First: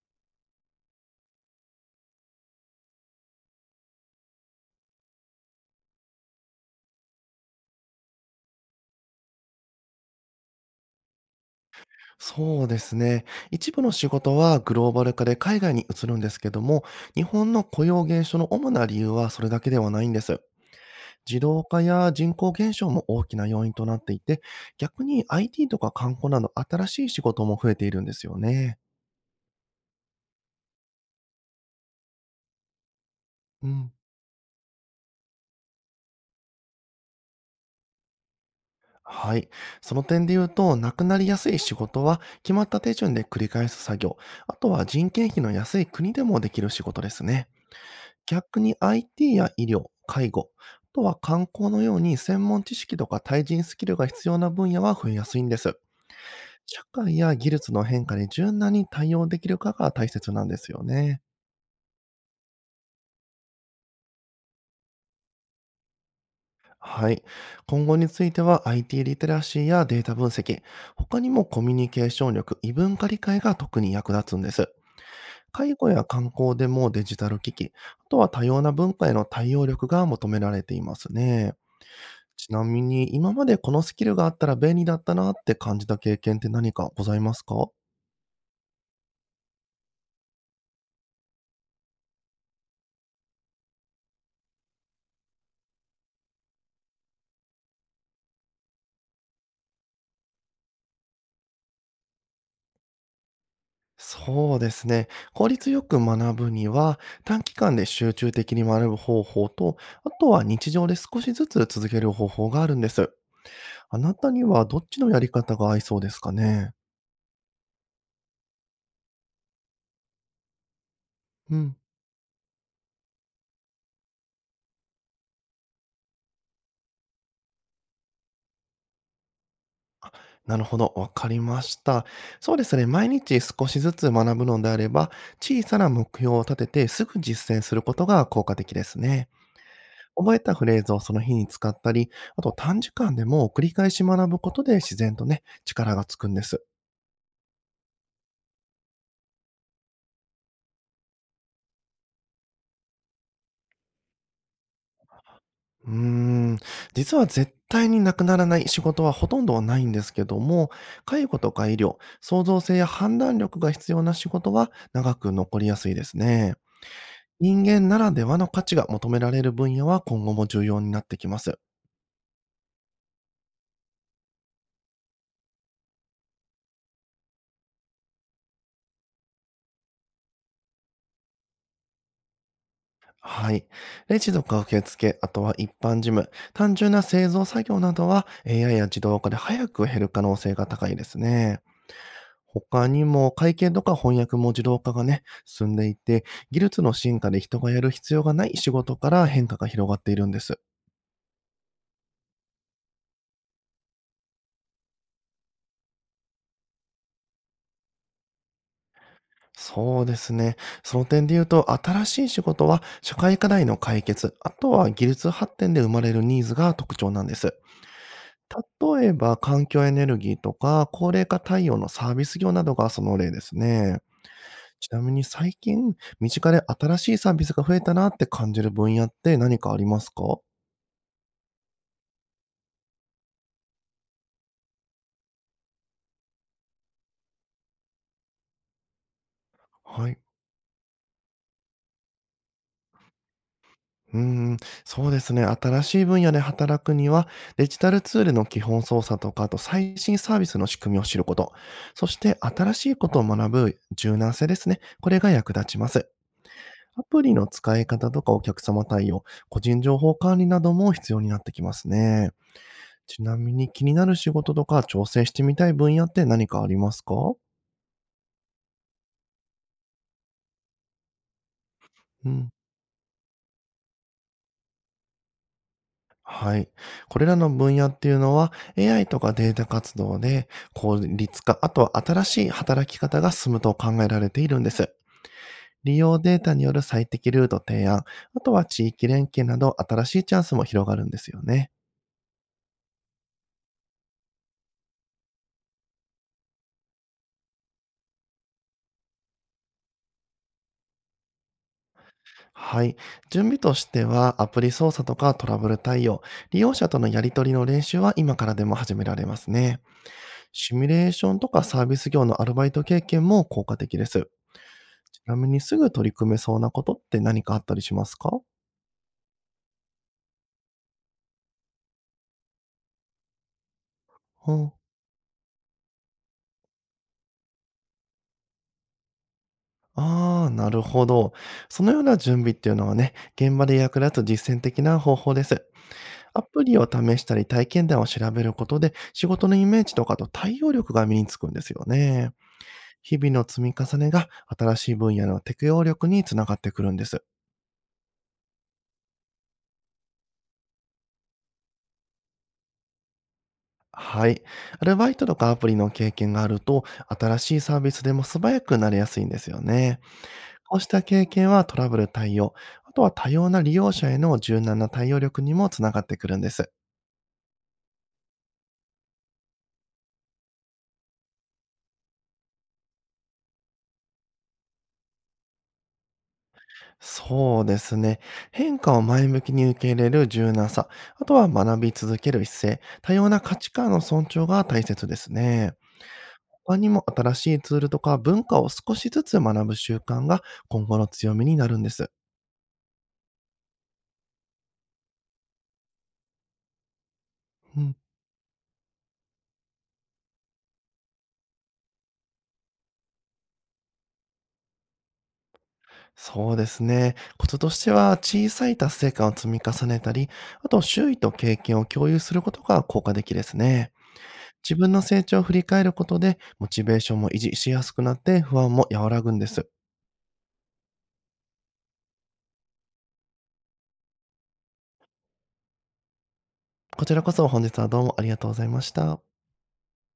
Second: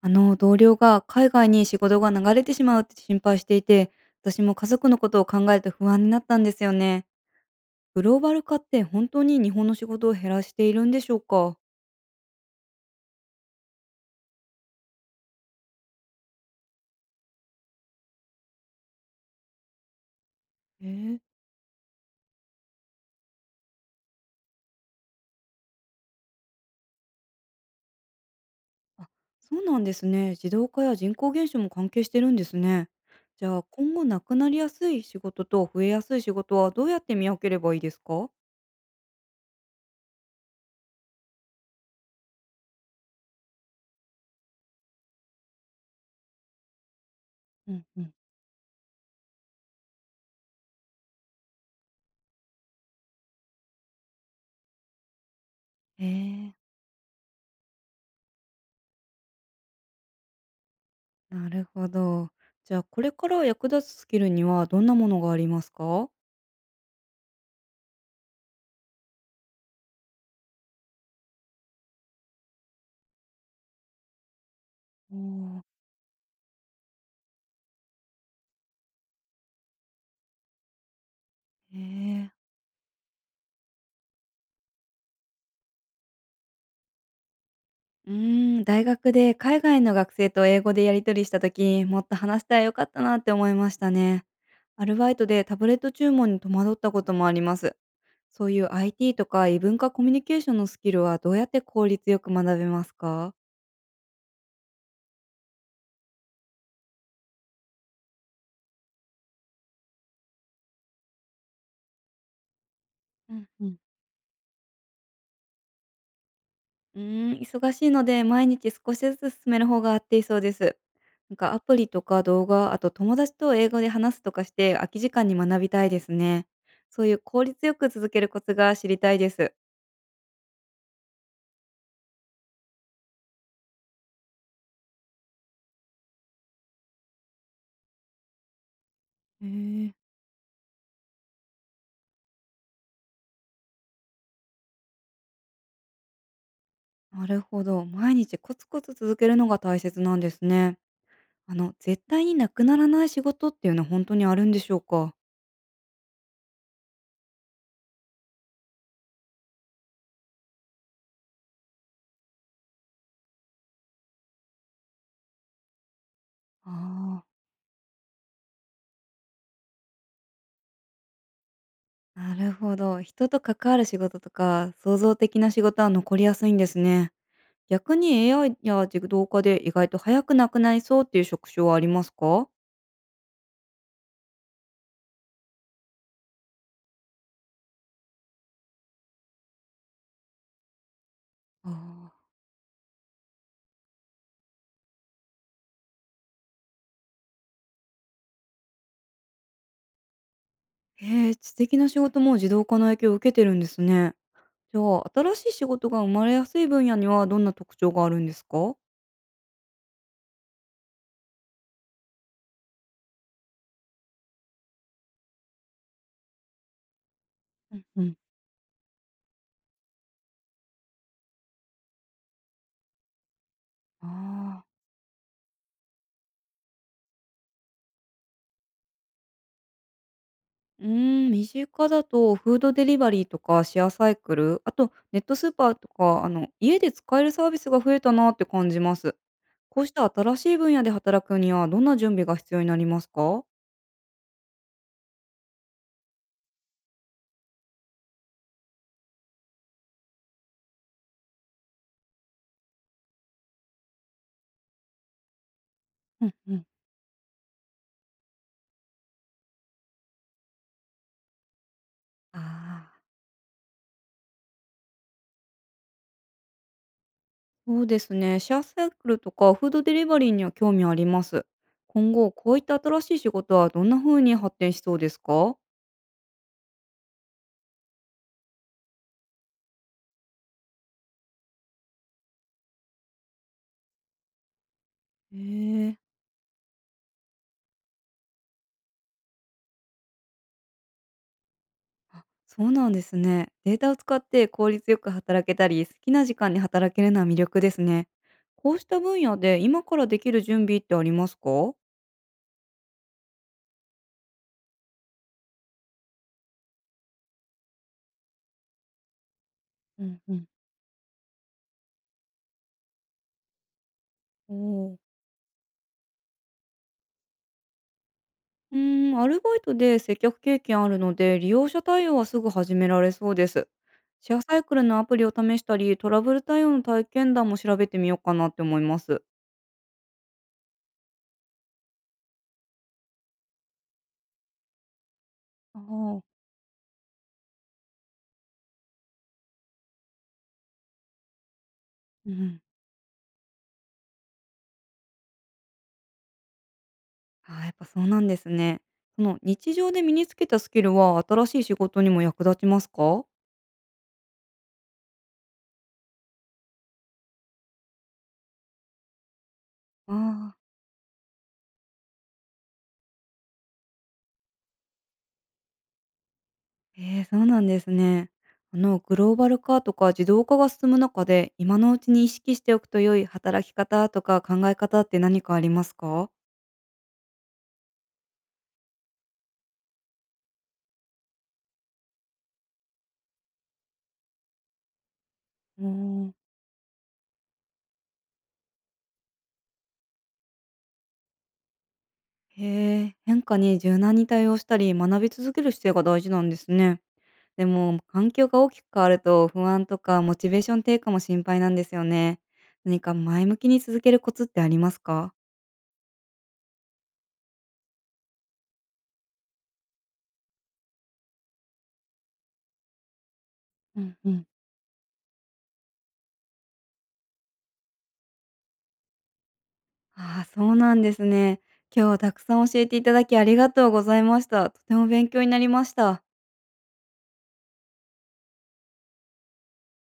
あの同僚が海外に仕事が流れてしまうって心配していて、私も家族のことを考えて不安になったんですよね。グローバル化って本当に日本の仕事を減らしているんでしょうか？そうですね。一部の仕事はグローバル化で海外に移るんですけども、日本の雇用減少の主な理由はそれだけではないんです。えー、自動化や人口減少も大きな要因となっていて、逆に IT とか観光など新しい仕事も増えているんですよね。あ、そうなんですね。自動化や人口減少も関係してるんですね。じゃあう今ん。後なくなりやすい仕事と増えやすい仕事はどうやって見分ければいいですか？はい。その点で言うと、なくなりやすい仕事は決まった手順で繰り返す作業、あとは人件費の安い国でもできる仕事ですね。うんうん。逆に IT や医療、介護、あとは観光のように専門知識とか対人スキルが必要な分野は増えやすいんです。え社会や技術の変化に柔軟に対応できるかが大切なんですよね。ー、なるほど。じゃあこれから役立つスキルにはどんなものがありますか？はい。今後については IT リテラシーやデータ分析、他にもコミュニケーション力、異文化理解が特に役立つんです。おー。介護や観光でもデジタル機器、あとは多様な文化への対応力が求められていますね。えー。ちなみに、今までこのスキルがあったら便利だったなって感じた経験って何かございますか？うーん、大学で海外の学生と英語でやり取りした時、もっと話したらよかったなって思いましたね。アルバイトでタブレット注文に戸惑ったこともあります。そういう IT とか異文化コミュニケーションのスキルはどうやって効率よく学べますか？そうですね。効率よく学ぶには、短期間で集中的に学ぶ方法と、あとは日常で少しずつ続ける方法があるんです。うんうん。あなたにはどっちのやり方が合いそうですかね？うーん、忙しいので毎日少しずつ進める方が合っていそうです。なんかうアプん、リとか動画、あと友達と英語で話すとかして空き時間に学びたいですね。そういう効率よく続けるコツが知りたいです。なるほど、わかりました。そうですね、毎日少しずつ学ぶのであれば、小さな目標を立ててすぐ実践することが効果的ですね。へえ。覚えたフレーズをその日に使ったり、あと短時間でも繰り返し学ぶことで自然とね、力がつくんです。なるほど。毎日コツコツ続けるのが大切なんですね。絶対になくならない仕事っていうのは本当にあるんでしょうか？うーん、実は絶対になくならない仕事はほとんどはないんですけども、介護とか医療、創造性や判断力が必要な仕事は長く残りやすいですね。あ人間ならではの価値が求められる分野は今後も重要になってきます。あ、なるほど。人と関わる仕事とか、創造的な仕事は残りやすいんですね。逆に AI や自動化で意外と早くなくなりそうっていう職種はありますか？はい。レジとか受付、あとは一般事務、単純な製造作業などは AI や自動化で早く減る可能性が高いですね。ああ。他にも会計とか翻訳も自動化がね、進んでいて、技術の進化で人がやる必要がない仕事から変化が広がっているんです。へえ、知的な仕事も自動化の影響を受けてるんですね。じゃあ、新しい仕事が生まれやすい分野にはどんな特徴があるんですか？そうですね。その点で言うと、新しい仕事は社会課題の解決、あとは技術発展で生まれるニーズが特徴なんです。うんうん。例えば、環境エネルギーとか、高齢化対応のサービス業などがその例ですね。ああ。ちなみに最近、身近で新しいサービスが増えたなって感じる分野って何かありますか？うーん、身近だとフードデリバリーとかシェアサイクル、あとネットスーパーとか、家で使えるサービスが増えたなって感じます。こうしたはい。新しい分野で働くにはどんな準備が必要になりますか？うーん、そうですね。新しい分野で働くには、デジタルツールの基本操作とか、あと最新サービスの仕組みを知ること、そして新しいことを学ぶ柔軟性ですね。これが役立ちます。うんうん。アプリの使い方とかお客様対応、個人情報管理なども必要になってきますね。ああ、ちなみに気になる仕事とか挑戦してみたい分野って何かありますか？そうですね。シェアサイクルとかフードデリバリーには興味あります。今う後、ん。こういった新しい仕事はどんな風に発展しそうですか？はい。これらの分野っていうのは AI とかデータ活動で効率化、あとは新しい働き方が進むと考えられているんです。へ利え。用データによる最適ルート提案、あとは地域連携など新しいチャンスも広がるんですよね。そうなんですね。データを使って効率よく働けたり、好きな時間に働けるのは魅力ですね。こうした分野で今からできる準備ってありますか？はい。準備としてはアプリ操作とかトラブル対応、利用者とのやり取りの練習は今からでも始められますね。おうんうん。シミュレーションとかサービス業のアルバイト経験も効果的です。ーちなみにすぐ取り組めそうなことって何かあったりしますか？うーん、アルバイトで接客経験あるので、利用者対応はすぐ始められそうです。シェアうサイん。クルのアプリを試したり、トラブル対応の体験談も調べてみようかなって思います。ああ、なるほど。そのような準備っていうのはね、現場で役立つ実践的な方法です。ああ、アプリを試したり体験談を調べることで仕事のイメージとかと対応力が身につくんですようね。ん。日々の積み重ねが新しい分野の適応力につながってくるんです。あー、やっぱそうなんですね。その日常で身につけたスキルは新しい仕事にも役立ちますか？はい。アルバイトとかアプリの経験があると、新しいサービスでも素早くなれやすいんですよね。ああー。こうした経験はトラブル対応、あとは多様な利用者への柔軟な対応力にもつながってくるんです。ええ、そうなんですね。グローバル化とか自動化が進む中で、今のうちに意識しておくと良い働き方とか考え方って何かありますか？そうですね。変化を前向きに受け入れる柔軟さ、あとは学び続ける姿勢、多様な価値観の尊重が大切ですね。うん、他にも新しいツールとか文化を少しずつ学ぶ習慣が今後の強みになるんです。へえ、変化に柔軟に対応したり、学び続ける姿勢が大事なんですね。でうん。も、環境が大きく変わると不安とかモチベーション低下も心配なんですよね。何か前向きに続けるコツってありますか？そうですね。コツとしては、小さい達成感を積み重ねたり、あと周囲と経験を共有することが効果的ですね。うんうん。自分の成長を振り返ることで、モチベーションも維持しやすくなって、不安も和らぐんです。ああ、そうなんですね。今日はたくさん教えていただきありがとうございました。とても勉強になりました。こちらこそ本日はどうもありがとうございました。